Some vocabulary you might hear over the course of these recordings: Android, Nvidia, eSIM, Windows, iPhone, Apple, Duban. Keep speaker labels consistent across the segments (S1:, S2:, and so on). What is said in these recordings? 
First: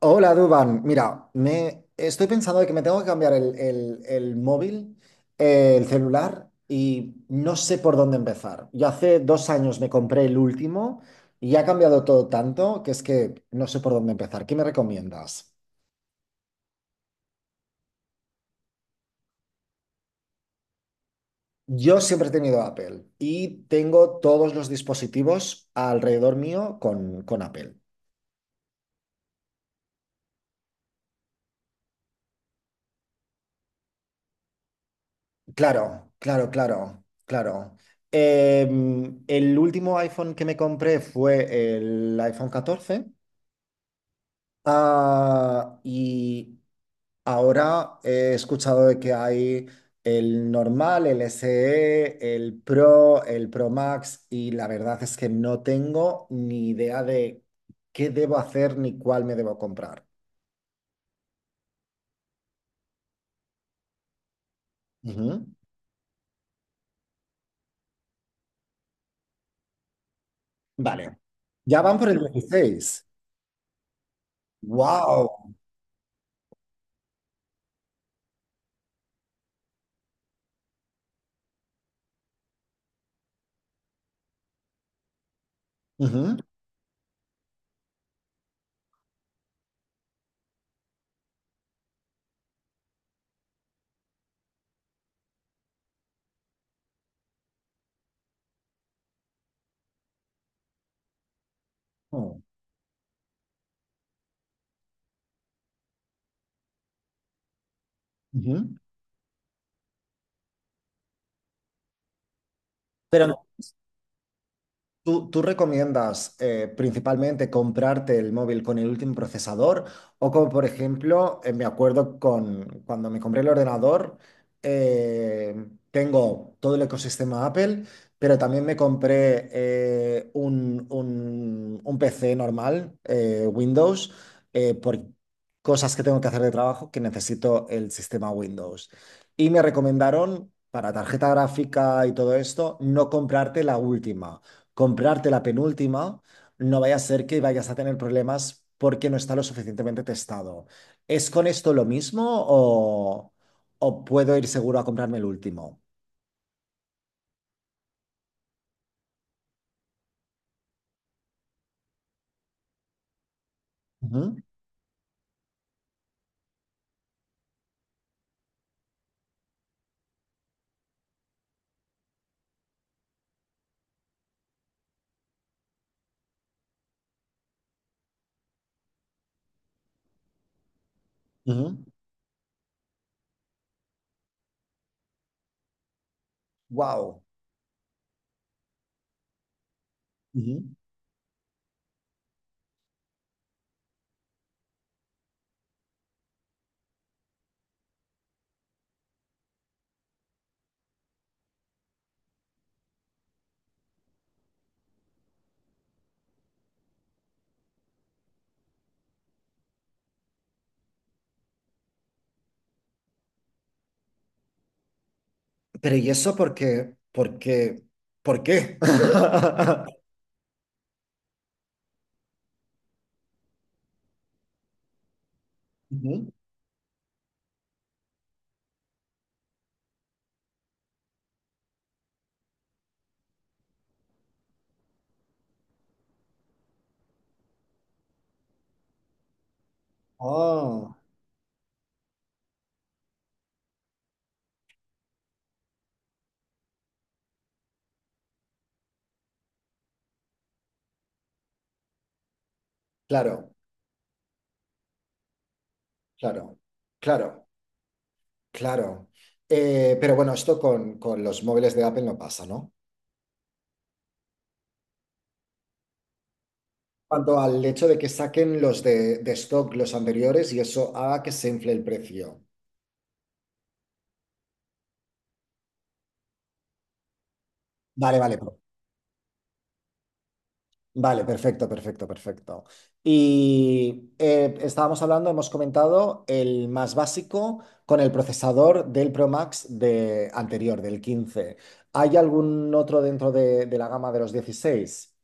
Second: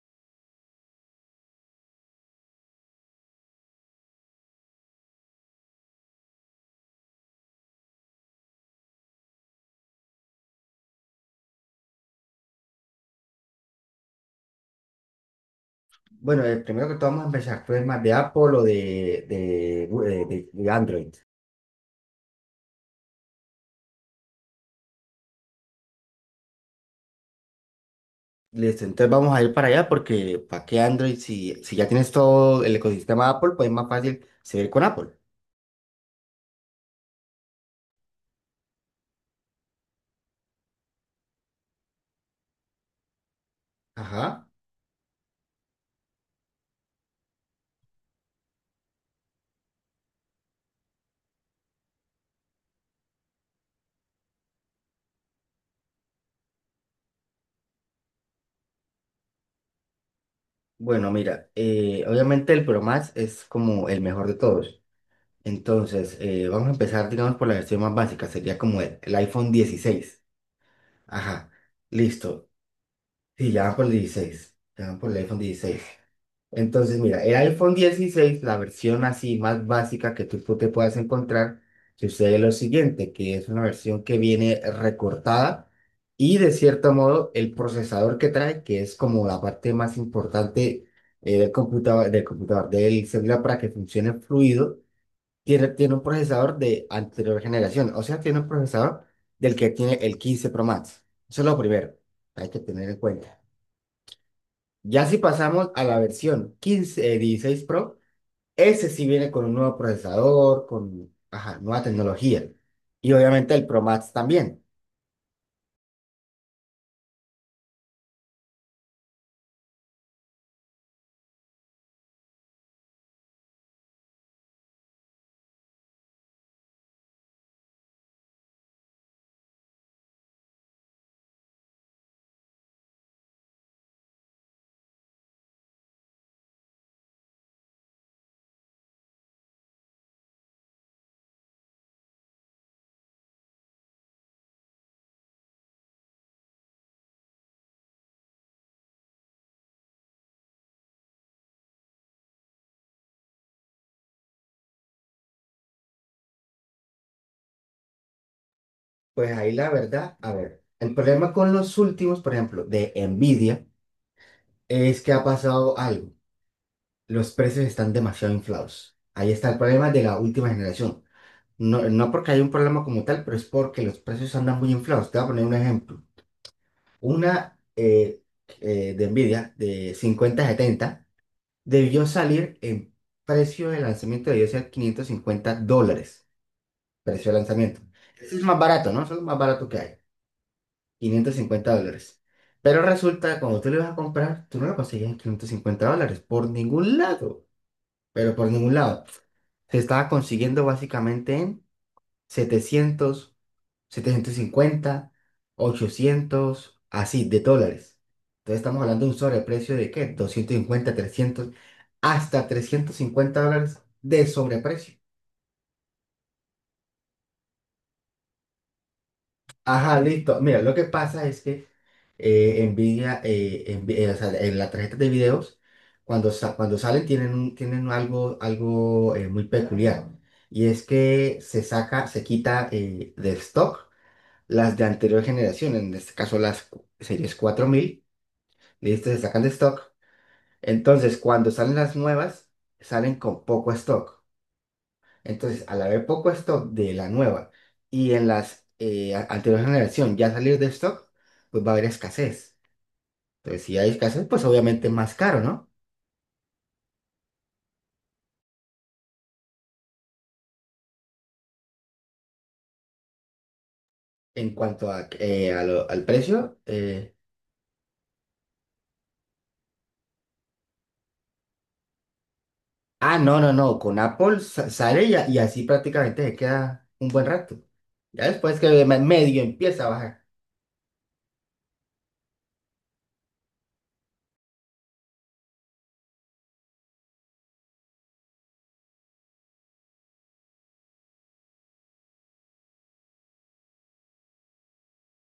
S1: Hola, Duban. Mira, me estoy pensando de que me tengo que cambiar el móvil, el celular, y no sé por dónde empezar. Yo hace 2 años me compré el último y ha cambiado todo tanto que es que no sé por dónde empezar. ¿Qué me recomiendas?
S2: Bueno, primero que todo vamos a empezar, ¿tú eres más de Apple o de Android?
S1: Yo siempre he tenido Apple y tengo todos los dispositivos alrededor mío con Apple.
S2: Listo, entonces vamos a ir para allá porque ¿para qué Android? Si ya tienes todo el ecosistema Apple, pues es más fácil seguir con Apple.
S1: Claro, claro, claro, claro. El último iPhone que me compré fue el iPhone 14.
S2: Ajá.
S1: Ah, y ahora he escuchado de que hay el normal, el SE, el Pro Max, y la verdad es que no tengo ni idea de qué debo hacer ni cuál me debo comprar.
S2: Bueno, mira, obviamente el Pro Max es como el mejor de todos.
S1: Ujú.
S2: Entonces, vamos a empezar, digamos, por la versión más básica, sería como el iPhone dieciséis.
S1: Vale.
S2: Ajá,
S1: Ya van por el
S2: listo.
S1: 16.
S2: Sí, ya van por el 16, ya van por el iPhone
S1: ¡Wow!
S2: dieciséis. Entonces, mira, el iPhone dieciséis la versión así más básica que tú te puedas encontrar, sucede lo siguiente, que es una versión que viene recortada
S1: Ujú.
S2: y de cierto modo el procesador que trae, que es como la parte más importante del computador, del celular para que funcione fluido, tiene un procesador de anterior generación, o sea, tiene un procesador del que tiene el 15 Pro Max. Eso es lo primero, hay que tener en cuenta. Ya si pasamos a la versión 15 16 Pro,
S1: Ujú.
S2: ese sí viene con un nuevo procesador, con ajá, nueva tecnología. Y
S1: Pero
S2: obviamente el Pro Max también.
S1: ¿tú recomiendas principalmente comprarte el móvil con el último procesador? O como por ejemplo, me acuerdo con cuando me compré el ordenador, eh, tengo todo el ecosistema Apple, pero también me compré un PC normal, Windows, por cosas que tengo que hacer de trabajo que necesito el sistema Windows. Y me recomendaron para tarjeta gráfica y todo esto, no comprarte la última comprarte la penúltima, no vaya a ser que vayas a tener problemas porque no está lo suficientemente testado. ¿Es con esto lo mismo o puedo ir seguro a comprarme el último?
S2: Pues ahí la verdad, a ver, el problema con los últimos, por ejemplo, de Nvidia, es que ha pasado algo. Los precios están demasiado inflados. Ahí está el problema de la última generación. No, no porque hay un problema como tal, pero es porque los precios andan muy inflados. Te voy a poner un ejemplo. Una De Nvidia de cincuenta setenta debió salir en precio de lanzamiento, debió ser 550 dólares,
S1: Wow.
S2: precio de lanzamiento. Eso es más barato, ¿no? Eso es lo más barato que hay, 550 dólares. Pero resulta que cuando tú lo ibas a comprar, tú no lo conseguías en 550 dólares, por ningún lado, pero por ningún lado. Se estaba consiguiendo básicamente en 700 750, 800, así, de dólares. Entonces estamos hablando de un sobreprecio de ¿qué? Doscientos cincuenta, 300, hasta 350 dólares de sobreprecio.
S1: Pero ¿y eso por qué? ¿Por qué? ¿Por qué?
S2: Ajá, listo. Mira, lo que pasa es que o sea, en la tarjeta de videos, cuando,
S1: Ujú.
S2: cuando salen tienen, tienen algo, algo muy peculiar. Y es que se saca, se quita de stock las de anterior generación, en este caso las series cuatro mil. Listo, se sacan de stock.
S1: Oh,
S2: Entonces, cuando salen las nuevas, salen con poco stock. Entonces, al haber poco stock de la nueva y en las anterior generación ya salir de stock, pues va a haber escasez.
S1: claro,
S2: Entonces, si hay escasez, pues obviamente es más caro, ¿no?
S1: claro, claro, claro. Pero bueno, esto con los móviles de Apple no pasa, ¿no?
S2: En cuanto a al precio.
S1: Cuanto al hecho de que saquen los de stock, los anteriores, y eso haga que se infle el precio.
S2: Ah, no, no, no. Con Apple sale y así prácticamente se queda un buen rato.
S1: Vale,
S2: Ya
S1: vale,
S2: después que medio empieza a bajar.
S1: vale, perfecto, perfecto, perfecto. Y estábamos hablando, hemos comentado el más básico con el procesador del Pro Max de anterior, del 15. ¿Hay algún otro dentro de la gama de los 16?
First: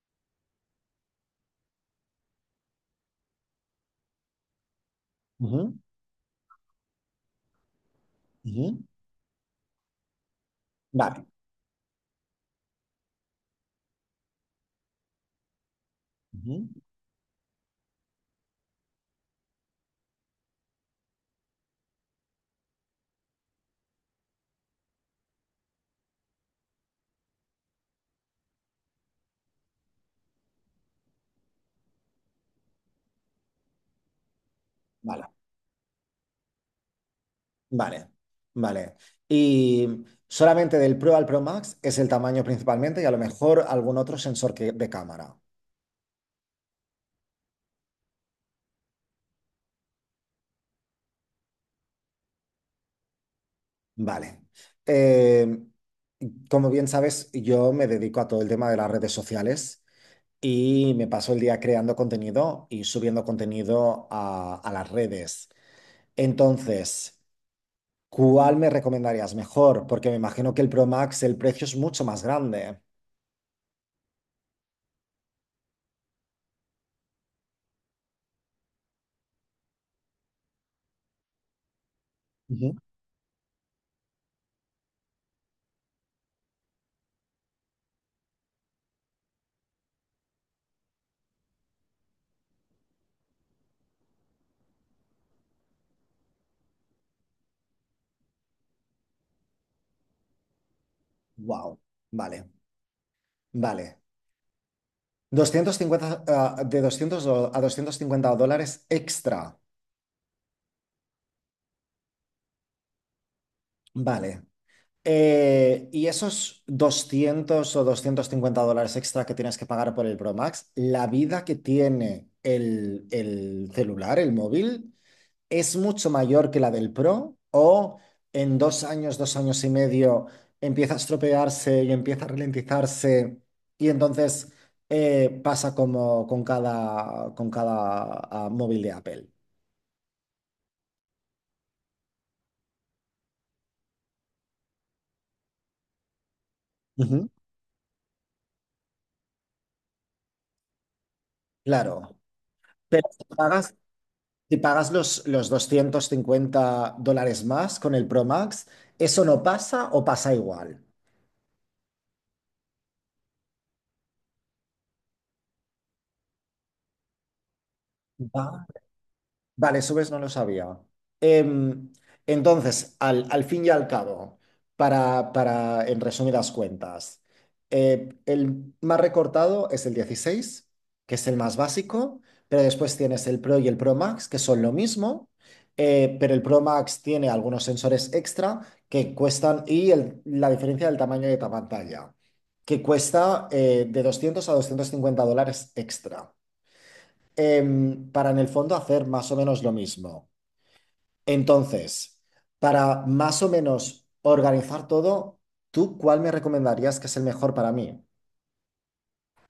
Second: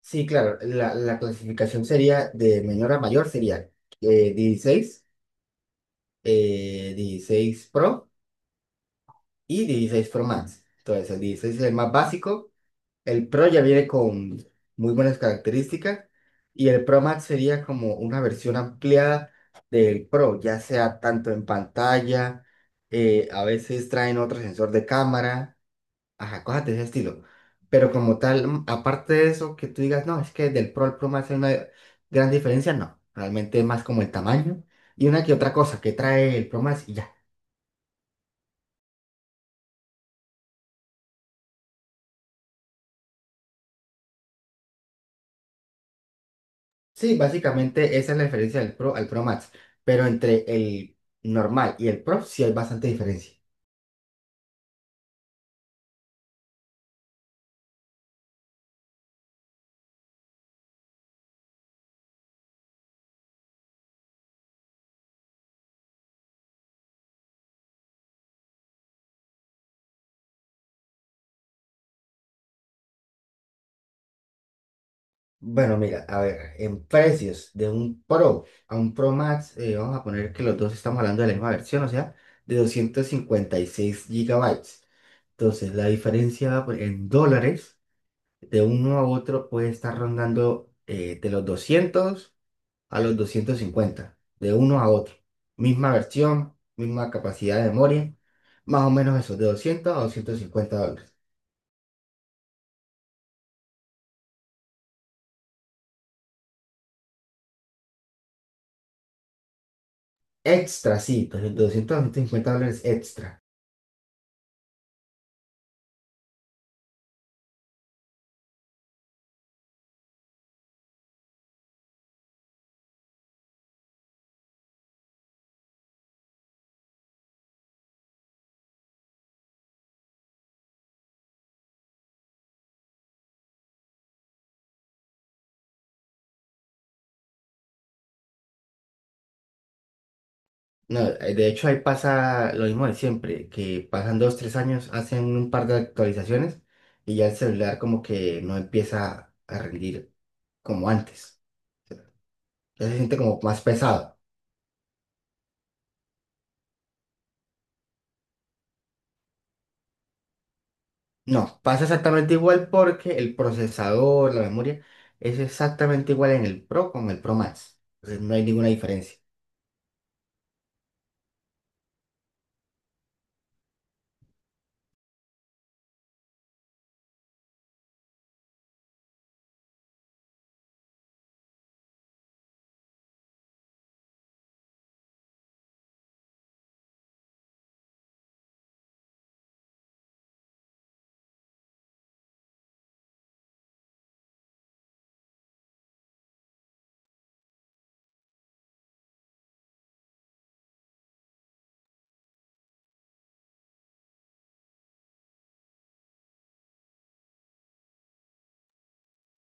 S2: Sí, claro, la clasificación sería de menor a mayor, sería 16,
S1: Ujú,
S2: 16 Pro
S1: ujú.
S2: y 16 Pro Max. Entonces, el
S1: Vale,
S2: 16 es el más básico, el Pro ya viene con muy buenas características
S1: ujú,
S2: y el Pro Max sería como una versión ampliada del Pro, ya sea tanto en pantalla, a veces traen otro sensor de cámara. Ajá, cosas de ese estilo. Pero como tal, aparte de eso, que tú digas, no, es que del Pro al Pro me hace una gran diferencia, no. Realmente es más como el tamaño y una
S1: vale.
S2: que otra cosa que trae el Pro Max y ya.
S1: Vale, vale. Y solamente del Pro al Pro Max es el tamaño principalmente y a lo mejor algún otro sensor que, de cámara.
S2: Sí, básicamente esa es la diferencia del Pro al Pro Max. Pero entre el normal y el Pro sí hay bastante diferencia.
S1: Vale. Eh, Como bien sabes, yo me dedico a todo el tema de las redes sociales y me paso el día creando contenido y subiendo contenido a las redes. Entonces, ¿cuál me recomendarías mejor? Porque me imagino que el Pro Max, el precio es mucho más grande.
S2: Bueno, mira, a ver, en precios de un Pro a un Pro Max, vamos a poner que los dos estamos hablando de la misma versión, o sea, de 256 gigabytes. Entonces, la diferencia pues, en dólares de uno a otro puede estar rondando de los 200 a los 250 de uno a otro. Misma versión, misma capacidad de memoria, más o menos eso, de 200 a 250 dólares.
S1: Wow, vale, vale. 250, de 200 a 250 dólares extra.
S2: Extra, sí, entonces, de 200 a $250 extra.
S1: Vale. Y esos 200 o 250 dólares extra que tienes que pagar por el Pro Max, la vida que tiene el celular, el móvil, es mucho mayor que la del Pro o en 2 años, 2 años y medio empieza a estropearse y empieza a ralentizarse y entonces pasa como con cada móvil de Apple.
S2: No, de hecho, ahí pasa lo mismo de siempre, que pasan dos, tres años, hacen un par de actualizaciones y ya
S1: Ujú.
S2: el celular como que no empieza a rendir como antes.
S1: Claro,
S2: Ya se
S1: pero
S2: siente
S1: si
S2: como más
S1: pagas,
S2: pesado.
S1: si pagas los 250 dólares más con el Pro Max, ¿eso no pasa o pasa igual?
S2: No, pasa exactamente igual porque el procesador, la memoria, es exactamente igual en el Pro con el Pro Max. Entonces no hay
S1: Va.
S2: ninguna diferencia.
S1: Vale, subes no lo sabía. Em, entonces, al fin y al cabo, para, en resumidas cuentas, el más recortado es el 16, que es el más básico, pero después tienes el Pro y el Pro Max, que son lo mismo, pero el Pro Max tiene algunos sensores extra que cuestan, y la diferencia del tamaño de la pantalla, que cuesta de 200 a 250 dólares extra para en el fondo hacer más o menos lo mismo. Entonces, para más o menos organizar todo, ¿tú cuál me recomendarías que es el mejor para mí?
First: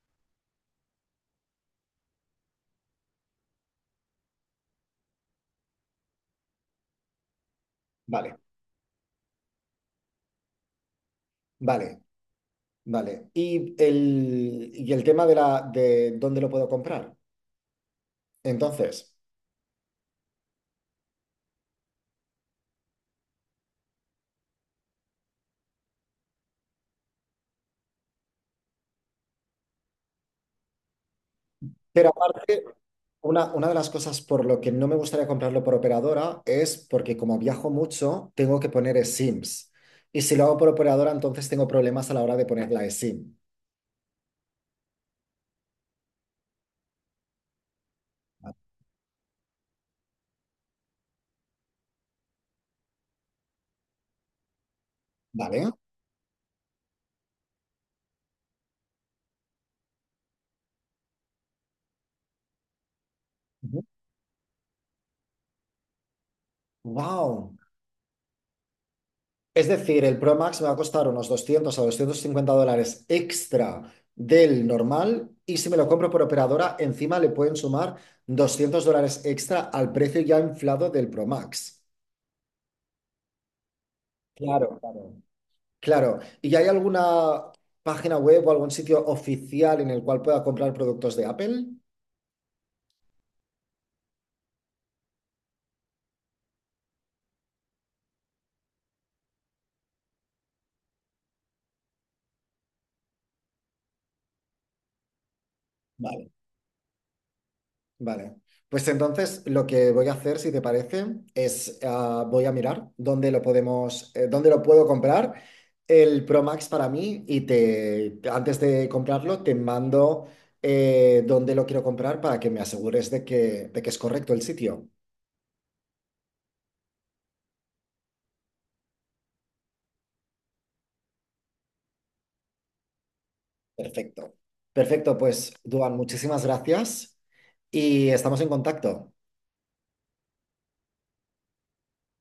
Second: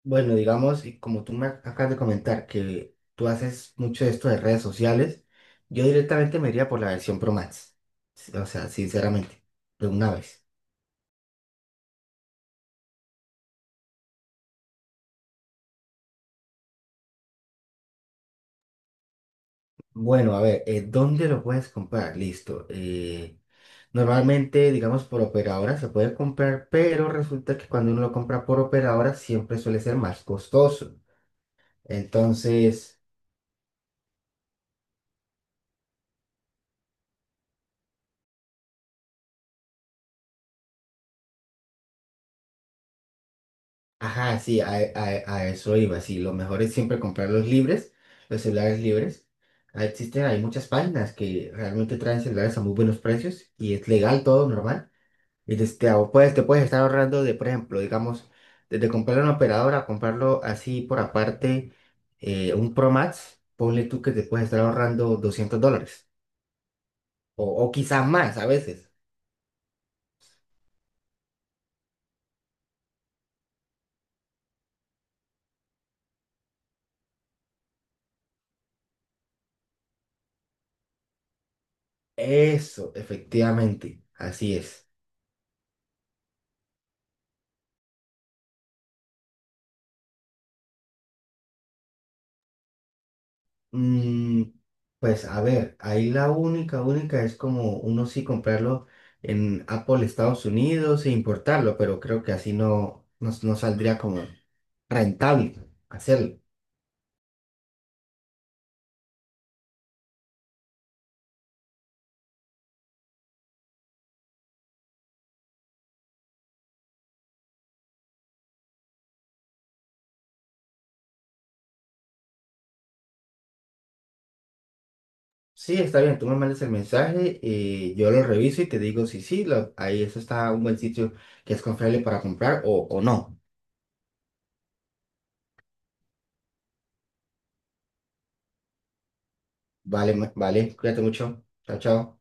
S2: Bueno, digamos, y como tú me acabas de comentar que tú haces mucho de esto de redes sociales, yo directamente me iría por la versión Pro Max.
S1: Vale,
S2: O sea, sinceramente, de una vez.
S1: vale, vale. Y el tema de dónde lo puedo comprar. Entonces,
S2: Bueno, a ver, ¿dónde lo puedes comprar? Listo. Normalmente, digamos, por operadora se puede comprar, pero resulta que cuando uno lo compra por operadora siempre suele ser más costoso.
S1: pero aparte,
S2: Entonces,
S1: una de las cosas por lo que no me gustaría comprarlo por operadora es porque como viajo mucho, tengo que poner eSIMs. Y si lo hago por operadora, entonces tengo problemas a la hora de poner la eSIM,
S2: ajá, sí, a eso iba. Sí, lo mejor es siempre comprar los libres, los celulares libres. Ah, existen, hay muchas páginas que realmente traen celulares a muy buenos precios y es legal todo, normal.
S1: ¿vale?
S2: Puedes, te puedes estar ahorrando de, por ejemplo, digamos, desde comprar una operadora, comprarlo así por aparte, un Pro Max, ponle tú que te puedes estar ahorrando 200 dólares
S1: Wow.
S2: o quizás más a veces.
S1: Es decir, el Pro Max me va a costar unos 200 a 250 dólares extra del normal y si me lo compro por operadora, encima le pueden sumar 200 dólares extra al precio ya inflado del Pro Max.
S2: Eso, efectivamente, así
S1: Claro,
S2: es.
S1: claro. Claro. ¿Y hay alguna página web o algún sitio oficial en el cual pueda comprar productos de Apple?
S2: Mm, pues a ver, ahí la única es como uno sí comprarlo en Apple Estados Unidos e importarlo, pero creo que así no, no, no saldría como rentable
S1: Vale.
S2: hacerlo.
S1: Vale. Pues entonces lo que voy a hacer, si te parece, es voy a mirar dónde lo podemos, dónde lo puedo comprar el Pro Max para mí y te antes de comprarlo te mando dónde lo quiero comprar para que me asegures de que es correcto el sitio.
S2: Sí, está bien, tú me mandas el mensaje, yo lo reviso y te digo si sí, ahí eso está un buen sitio que es confiable para comprar o no.
S1: Perfecto. Perfecto, pues Duan, muchísimas gracias y estamos en contacto.
S2: Vale, vale, cuídate mucho. Chao, chao.